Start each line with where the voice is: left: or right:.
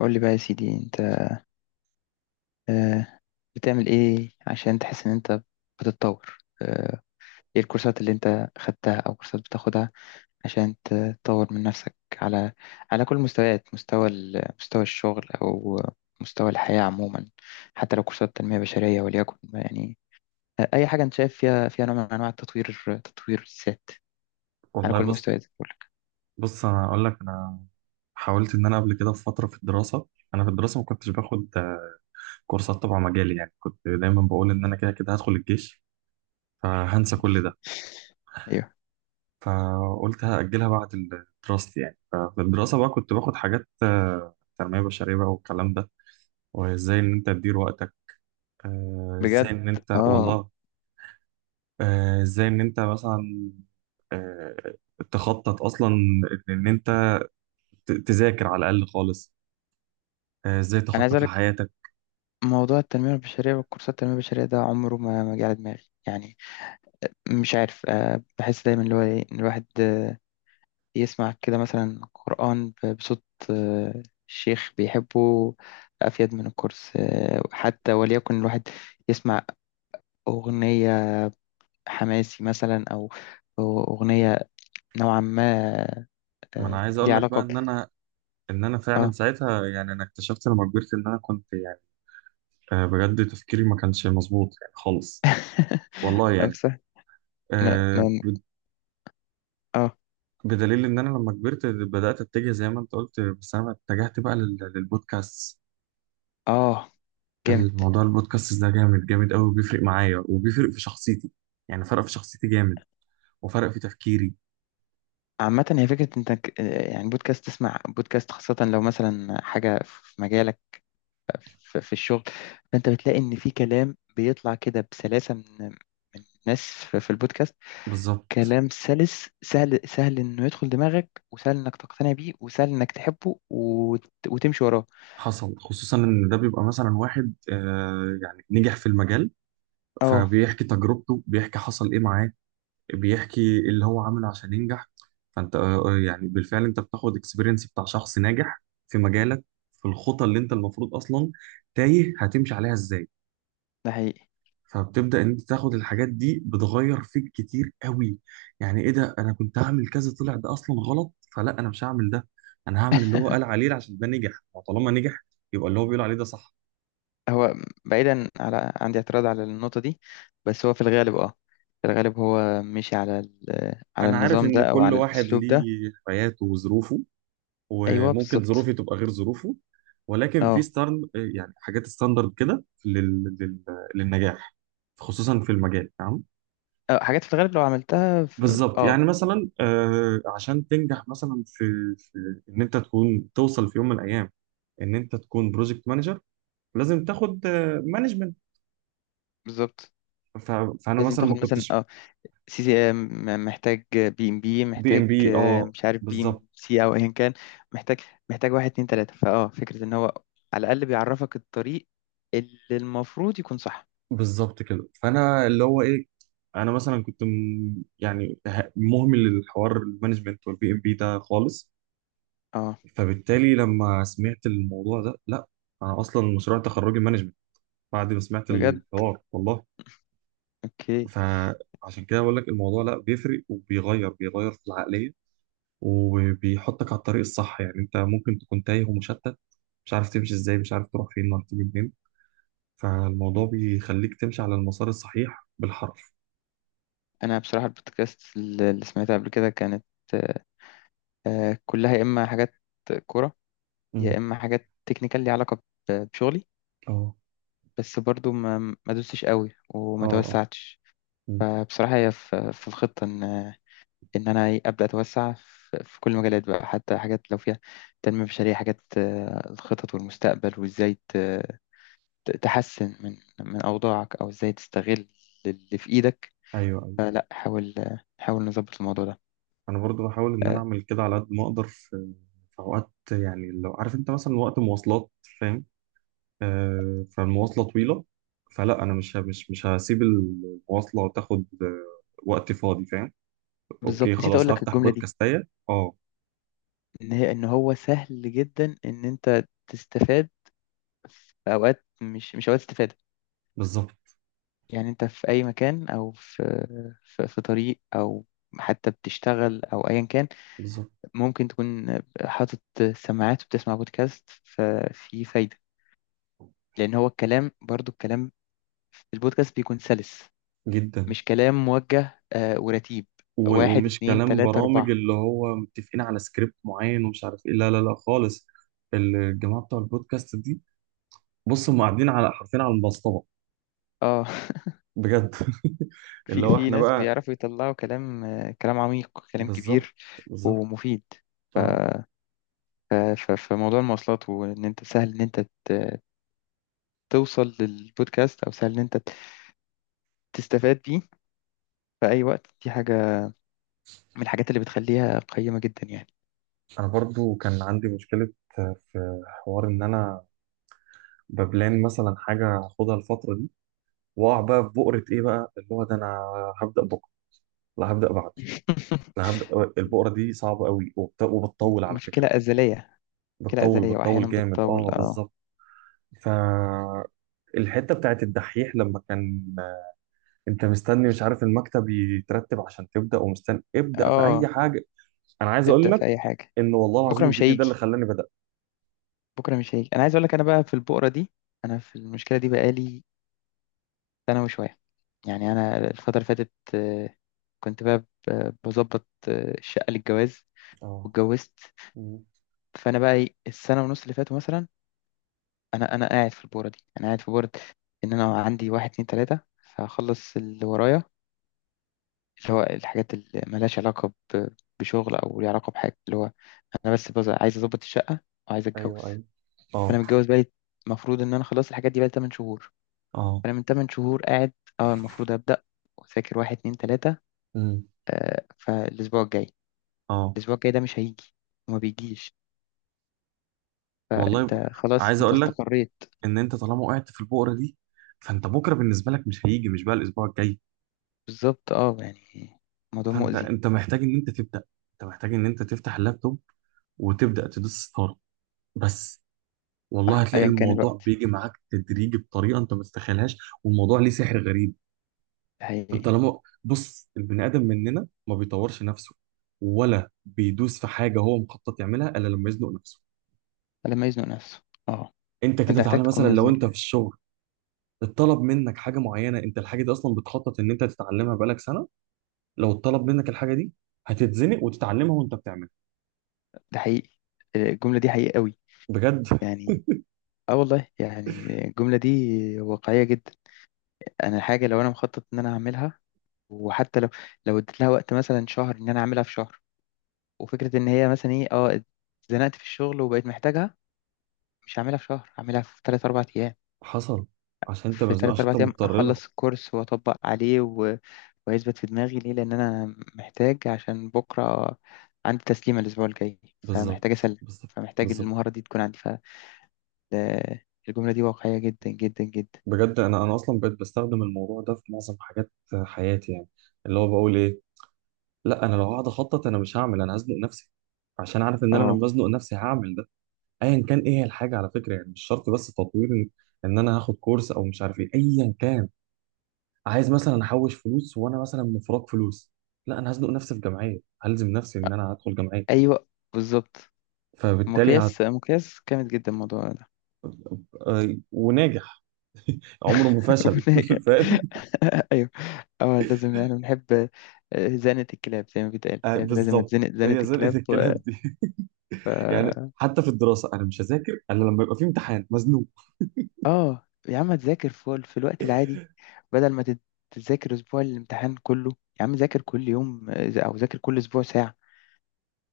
left: قول لي بقى يا سيدي انت، آه، بتعمل ايه عشان تحس ان انت بتتطور؟ ايه الكورسات اللي انت خدتها او كورسات بتاخدها عشان تطور من نفسك على كل المستويات، مستوى مستوى الشغل او مستوى الحياة عموما، حتى لو كورسات تنمية بشرية وليكن يعني. اي حاجة انت شايف فيها نوع من انواع التطوير، تطوير الذات على
right: والله
left: كل
right: بص،
left: المستويات بقول لك.
right: بص انا اقول لك. انا حاولت ان انا قبل كده في فتره، في الدراسه. انا في الدراسه ما كنتش باخد كورسات تبع مجالي، يعني كنت دايما بقول ان انا كده كده هدخل الجيش، فهنسى كل ده.
left: ايوه،
right: فقلت هاجلها بعد دراستي. يعني ففي الدراسه بقى كنت باخد حاجات تنميه بشريه بقى والكلام ده. وازاي ان انت تدير وقتك، ازاي
left: بجد.
right: ان انت،
left: اه،
right: والله، ازاي ان انت مثلا، آه، تخطط اصلا ان إن انت تذاكر على الاقل خالص. ازاي
left: انا عايز
right: تخطط
left: اقول
right: لحياتك.
left: موضوع التنمية البشرية والكورسات التنمية البشرية ده عمره ما جه على دماغي يعني. مش عارف، بحس دايما اللي هو إيه، إن الواحد يسمع كده مثلا قرآن بصوت شيخ بيحبه، أفيد من الكورس. حتى وليكن الواحد يسمع أغنية حماسي مثلا، أو أغنية نوعا ما
right: ما انا عايز اقول
left: ليها
right: لك بقى
left: علاقة ب...
right: ان انا، ان انا فعلا
left: اه.
right: ساعتها، يعني انا اكتشفت لما كبرت ان انا كنت يعني بجد تفكيري ما كانش مظبوط يعني خالص. والله يعني
left: أمسح. أنا
right: آه،
left: أنا-
right: ب-
left: اه.
right: بدليل ان انا لما كبرت بدات اتجه زي ما انت قلت، بس انا اتجهت بقى للبودكاست.
left: اه، جامد.
right: الموضوع البودكاست ده جامد جامد قوي، بيفرق معايا وبيفرق في شخصيتي، يعني فرق في شخصيتي جامد وفرق في تفكيري.
left: عامة هي فكرة انت يعني بودكاست، تسمع بودكاست خاصة لو مثلا حاجة في مجالك، في الشغل، فانت بتلاقي ان في كلام بيطلع كده بسلاسة من الناس في البودكاست.
right: بالظبط.
left: كلام سلس، سهل انه يدخل دماغك، وسهل انك تقتنع بيه، وسهل انك تحبه وتمشي وراه.
right: حصل، خصوصا ان ده بيبقى مثلا واحد يعني نجح في المجال،
left: اه،
right: فبيحكي تجربته، بيحكي حصل ايه معاه، بيحكي اللي هو عمله عشان ينجح. فانت يعني بالفعل انت بتاخد اكسبيرينس بتاع شخص ناجح في مجالك، في الخطى اللي انت المفروض اصلا تايه هتمشي عليها ازاي.
left: ده حقيقي.
right: فبتبدأ ان انت تاخد الحاجات دي، بتغير فيك كتير قوي. يعني ايه ده، انا كنت هعمل كذا، طلع ده اصلا غلط، فلا انا مش هعمل ده. انا هعمل اللي هو قال عليه عشان ده نجح، وطالما نجح يبقى اللي هو بيقول عليه ده صح.
left: هو بعيدا، على عندي اعتراض على النقطة دي، بس هو في الغالب اه، في الغالب هو مشي على على
right: انا عارف
left: النظام
right: ان
left: ده او
right: كل
left: على
right: واحد
left: الاسلوب ده.
right: ليه حياته وظروفه،
left: ايوه،
right: وممكن
left: بالظبط.
right: ظروفي تبقى غير ظروفه، ولكن في
left: اه،
right: ستارن، يعني حاجات ستاندرد كده لل... لل... للنجاح، خصوصا في المجال. تمام،
left: اه، حاجات في الغالب لو عملتها في...
right: بالظبط.
left: اه.
right: يعني مثلا عشان تنجح مثلا في ان انت تكون توصل في يوم من الايام ان انت تكون بروجكت مانجر، لازم تاخد مانجمنت.
left: بالظبط،
right: فانا
left: لازم
right: مثلا
left: تاخد
right: ما
left: مثلا
right: كنتش.
left: اه سي سي ام، محتاج بي ام بي،
right: بي ام
left: محتاج،
right: بي، اه،
left: مش عارف، بي
right: بالظبط.
left: ام سي او ايا كان. محتاج، محتاج واحد اتنين تلاتة، فاه فكرة ان هو على الأقل بيعرفك الطريق اللي المفروض يكون صح.
right: بالظبط كده، فانا اللي هو ايه، انا مثلا كنت يعني مهمل للحوار المانجمنت والبي ام بي ده خالص.
left: اه،
right: فبالتالي لما سمعت الموضوع ده، لا، انا اصلا مشروع تخرجي مانجمنت بعد ما سمعت
left: بجد.
right: الحوار، والله.
left: اوكي.
right: فعشان كده بقول لك الموضوع لا، بيفرق وبيغير في العقليه، وبيحطك على الطريق الصح. يعني انت ممكن تكون تايه ومشتت، مش عارف تمشي ازاي، مش عارف تروح فين ولا تيجي منين، فالموضوع بيخليك تمشي على المسار الصحيح بالحرف.
left: انا بصراحة البودكاست اللي سمعتها قبل كده كانت آه، كلها يا اما حاجات كورة، يا
right: امم.
left: اما حاجات تكنيكال ليها علاقة بشغلي.
right: اه،
left: بس برضو ما دوستش قوي
right: اه،
left: وما
right: اه.
left: توسعتش.
right: مم.
left: فبصراحة هي في الخطة إن إن أنا إيه، أبدأ أتوسع في كل المجالات بقى، حتى حاجات لو فيها تنمية بشرية، حاجات الخطط والمستقبل وإزاي تحسن من أوضاعك، أو إزاي تستغل اللي في إيدك.
right: ايوه، ايوه.
left: لا، حاول، حاول نظبط الموضوع ده.
right: انا برضو بحاول ان انا
left: آه،
right: اعمل كده على قد ما اقدر. في في اوقات يعني لو عارف انت مثلا وقت مواصلات، فاهم، فالمواصلة طويلة، فلا أنا مش ه- مش مش هسيب المواصلة تاخد وقت فاضي، فاهم. أوكي
left: بالظبط، نسيت أقول
right: خلاص،
left: لك
right: هفتح
left: الجملة دي،
right: بودكاستاية. أه،
left: إن هي إن هو سهل جدا إن أنت تستفاد في أوقات مش أوقات استفادة.
right: بالظبط،
left: يعني أنت في أي مكان، أو في في طريق، أو حتى بتشتغل أو أيا كان،
right: بالظبط.
left: ممكن تكون حاطط سماعات وبتسمع بودكاست، ففي فايدة. لأن هو الكلام، برضو في البودكاست بيكون سلس،
right: جدا.
left: مش كلام موجه ورتيب. واحد
right: ومش
left: اتنين
right: كلام
left: تلاتة
right: برامج
left: أربعة.
right: اللي هو متفقين على سكريبت معين ومش عارف إيه، لا لا لا خالص. الجماعة بتوع البودكاست دي، بص، هم قاعدين على حرفين على المسطرة.
left: اه.
right: بجد
left: في
right: اللي هو إحنا
left: ناس
right: بقى.
left: بيعرفوا يطلعوا كلام، كلام عميق، كلام
right: بالظبط،
left: كبير
right: بالظبط.
left: ومفيد.
right: أه.
left: فموضوع المواصلات، وإن أنت سهل إن أنت توصل للبودكاست، أو سهل إن أنت تستفاد بيه في أي وقت، دي حاجة من الحاجات اللي بتخليها قيمة جدا يعني.
right: أنا برضو كان عندي مشكلة، في حوار إن أنا ببلان مثلا حاجة هاخدها الفترة دي، وأقع بقى في بؤرة إيه بقى، اللي هو ده أنا هبدأ بكرة، لا هبدأ بعده، لا هبدأ. البؤرة دي صعبة قوي، وبتطول على
left: مشكلة
right: فكرة.
left: أزلية. مشكلة
right: بتطول،
left: أزلية،
right: بتطول
left: وأحيانا
right: جامد،
left: بتطول.
right: أه،
left: اه.
right: بالظبط. فالحتة بتاعت الدحيح لما كان أنت مستني مش عارف المكتب يترتب عشان تبدأ، ومستني ابدأ في أي
left: اه،
right: حاجة. أنا عايز أقول
left: ابدأ
right: لك
left: في أي حاجة.
right: إن والله
left: بكرة
right: العظيم
left: مش
right: الفيديو ده اللي
left: هيجي،
right: خلاني بدأت.
left: بكرة مش هيجي. أنا عايز أقول لك أنا بقى في البؤرة دي، أنا في المشكلة دي بقالي سنة وشوية يعني. أنا الفترة اللي فاتت كنت بقى بظبط الشقة للجواز
right: أه.
left: واتجوزت.
right: مم.
left: فأنا بقى إيه، السنة ونص اللي فاتوا مثلا، أنا قاعد في البؤرة دي، أنا قاعد في بؤرة إن أنا عندي واحد اتنين تلاتة هخلص اللي ورايا، اللي هو الحاجات اللي ملهاش علاقة بشغل، أو ليها علاقة بحاجة اللي هو أنا بس عايز أظبط الشقة وعايز أتجوز.
right: أيوه، أيوه.
left: فأنا
right: أه،
left: متجوز بقالي، المفروض إن أنا خلاص الحاجات دي بقالي 8 شهور.
right: أه.
left: فأنا من 8 شهور قاعد، أه المفروض أبدأ وأذاكر واحد اتنين تلاتة.
right: مم.
left: آه، فالأسبوع الجاي،
right: أه،
left: الأسبوع الجاي ده مش هيجي، وما بيجيش.
right: والله، ب...
left: فأنت خلاص،
right: عايز
left: أنت
right: أقول لك
left: استقريت.
right: ان انت طالما وقعت في البؤره دي، فانت بكره بالنسبه لك مش هيجي، مش بقى الاسبوع الجاي.
left: بالظبط، أه يعني موضوع
right: فانت،
left: مؤذي.
right: انت محتاج ان انت تبدا، انت محتاج ان انت تفتح اللابتوب وتبدا تدوس ستارت بس. والله
left: صح،
right: هتلاقي
left: أيا كان
right: الموضوع
left: الوقت.
right: بيجي معاك تدريجي بطريقه انت ما تتخيلهاش، والموضوع ليه سحر غريب.
left: ده حقيقي.
right: انت لما بص، البني ادم مننا ما بيطورش نفسه ولا بيدوس في حاجه هو مخطط يعملها الا لما يزنق نفسه.
left: لما يزنق نفسه، أه.
right: انت
left: فأنت
right: كده
left: محتاج
right: تعالى
left: تكون
right: مثلا، لو
left: مزنوق.
right: انت في الشغل اتطلب منك حاجه معينه، انت الحاجه دي اصلا بتخطط ان انت تتعلمها بقالك سنه، لو اتطلب منك الحاجه دي هتتزنق وتتعلمها وانت بتعملها.
left: ده حقيقي، الجملة دي حقيقية قوي.
right: بجد.
left: يعني اه، والله يعني الجملة دي واقعية جدا. انا حاجة لو انا مخطط ان انا اعملها، وحتى لو اديت لها وقت مثلا شهر، ان انا اعملها في شهر، وفكرة ان هي مثلا ايه اه اتزنقت في الشغل وبقيت محتاجها، مش هعملها في شهر، هعملها في 3 4 ايام.
right: حصل. عشان انت
left: في
right: مزنوق،
left: 3
right: عشان انت
left: 4 ايام
right: مضطر لها.
left: اخلص الكورس واطبق عليه، و... ويثبت في دماغي ليه؟ لان انا محتاج، عشان بكرة عندي تسليمة الاسبوع الجاي،
right: بالظبط،
left: فمحتاج اسلم،
right: بالظبط،
left: فمحتاج
right: بالظبط.
left: المهارة دي تكون عندي. فالجملة دي واقعية جدا جدا جدا.
right: بجد، انا انا اصلا بقيت بستخدم الموضوع ده في معظم حاجات حياتي، يعني اللي هو بقول ايه، لا انا لو هقعد اخطط انا مش هعمل، انا هزنق نفسي، عشان عارف ان انا
left: اه.
right: لما ازنق نفسي هعمل ده، ايا كان ايه هي الحاجه، على فكره. يعني مش شرط بس تطوير، ان إن انا هاخد كورس او مش عارف ايه، ايا كان. عايز مثلا احوش فلوس وانا مثلا مفرط فلوس، لا انا هزنق نفسي في جمعيه، هلزم نفسي ان انا هدخل جمعيه.
left: ايوه بالظبط.
right: فبالتالي هت...
left: مقياس جامد جدا الموضوع ده.
right: وناجح، عمره ما فشل
left: وناجح.
right: فاهم.
left: ايوه. اه، لازم يعني بنحب زنة الكلاب زي ما بيتقال، يعني لازم
right: بالظبط،
left: اتزنق زنة
right: هي زنقه
left: الكلاب، و...
right: الكلام دي
left: ف...
right: يعني حتى في الدراسه انا مش هذاكر الا لما يبقى في امتحان مزنوق.
left: اه، يا عم تذاكر في الوقت العادي، بدل ما تذاكر اسبوع الامتحان كله. يا عم ذاكر كل يوم، او ذاكر كل اسبوع ساعة.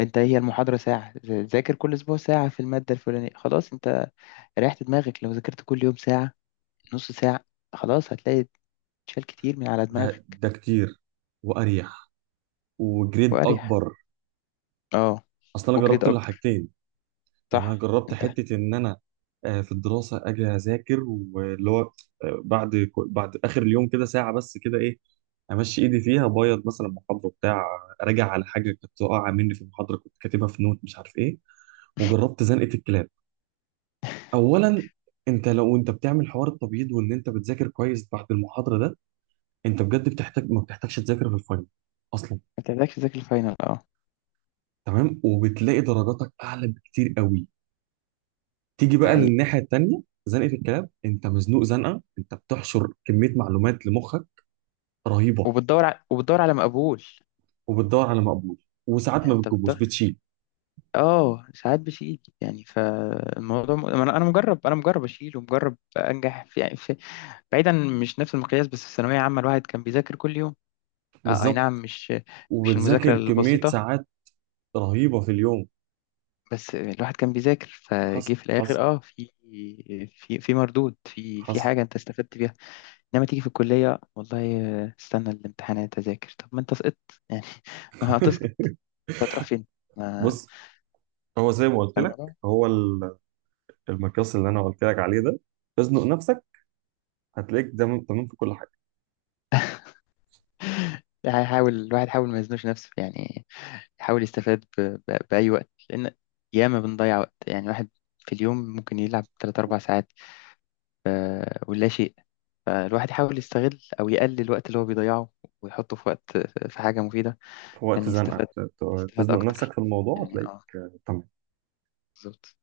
left: انت إيه هي المحاضرة؟ ساعة. ذاكر كل اسبوع ساعة في المادة الفلانية، خلاص انت ريحت دماغك. لو ذاكرت كل يوم ساعة، نص ساعة، خلاص هتلاقي شال كتير من على
right: ده
left: دماغك.
right: ده كتير واريح وجريد
left: وأريح،
right: اكبر.
left: اه،
right: اصل انا
left: وجريد
right: جربت
left: أكبر.
right: الحاجتين. يعني انا
left: صح،
right: جربت
left: انت ما
right: حته ان انا في الدراسه اجي اذاكر واللي هو بعد بعد اخر اليوم كده ساعه بس كده ايه، امشي ايدي فيها ابيض مثلا محاضره بتاع، راجع على حاجه كانت واقعه مني في المحاضره كنت كاتبها في نوت مش عارف ايه. وجربت زنقه الكلاب. اولا، انت لو انت بتعمل حوار التبييض وان انت بتذاكر كويس بعد المحاضره ده، انت بجد بتحتاج، ما بتحتاجش تذاكر في الفاينل اصلا.
left: بتحتاجش تذاكر الفاينل، اه.
right: تمام. وبتلاقي درجاتك اعلى بكتير قوي. تيجي
left: ده
right: بقى
left: حقيقي.
right: للناحية التانية، زنقة الكلاب، انت مزنوق زنقة، انت بتحشر كمية معلومات لمخك رهيبة،
left: وبتدور ع... وبتدور على مقبول.
right: وبتدور على مقبول، وساعات
left: يعني
right: ما
left: انت
right: بتجيبوش
left: بتدور،
right: بتشيل.
left: اه ساعات بشيل، يعني فالموضوع م... أنا مجرب، انا مجرب اشيل ومجرب انجح في... يعني في... بعيدا، مش نفس المقياس، بس في ثانوية عامة الواحد كان بيذاكر كل يوم، آه، اي نعم،
right: بالظبط.
left: مش المذاكرة
right: وبتذاكر كمية
left: البسيطة.
right: ساعات رهيبة في اليوم.
left: بس الواحد كان بيذاكر
right: حصل،
left: فجه، في الاخر
right: حصل،
left: اه في في مردود، في
right: حصل
left: حاجة انت استفدت بيها. انما تيجي في الكليه، والله استنى الامتحانات اذاكر، طب ما انت سقطت يعني. ما هتسقط؟ هتروح فين؟ ما
right: بص، هو زي ما قلت لك،
left: الموضوع،
right: هو المقياس اللي انا قلت لك عليه ده، تزنق نفسك، هتلاقيك تمام، تمام في كل حاجة.
left: هيحاول الواحد، يحاول ما يزنوش نفسه يعني، يحاول يستفاد ب... ب... باي وقت. لان ياما بنضيع وقت، يعني الواحد في اليوم ممكن يلعب 3 4 ساعات، ولا شيء. فالواحد يحاول يستغل او يقلل الوقت اللي هو بيضيعه، ويحطه في وقت، في حاجه مفيده،
right: في
left: عشان
right: وقت زنقة،
left: يستفاد، يستفاد
right: تزنق نفسك
left: اكتر
right: في الموضوع
left: يعني.
right: هتلاقيك
left: اه،
right: تمام.
left: بالظبط.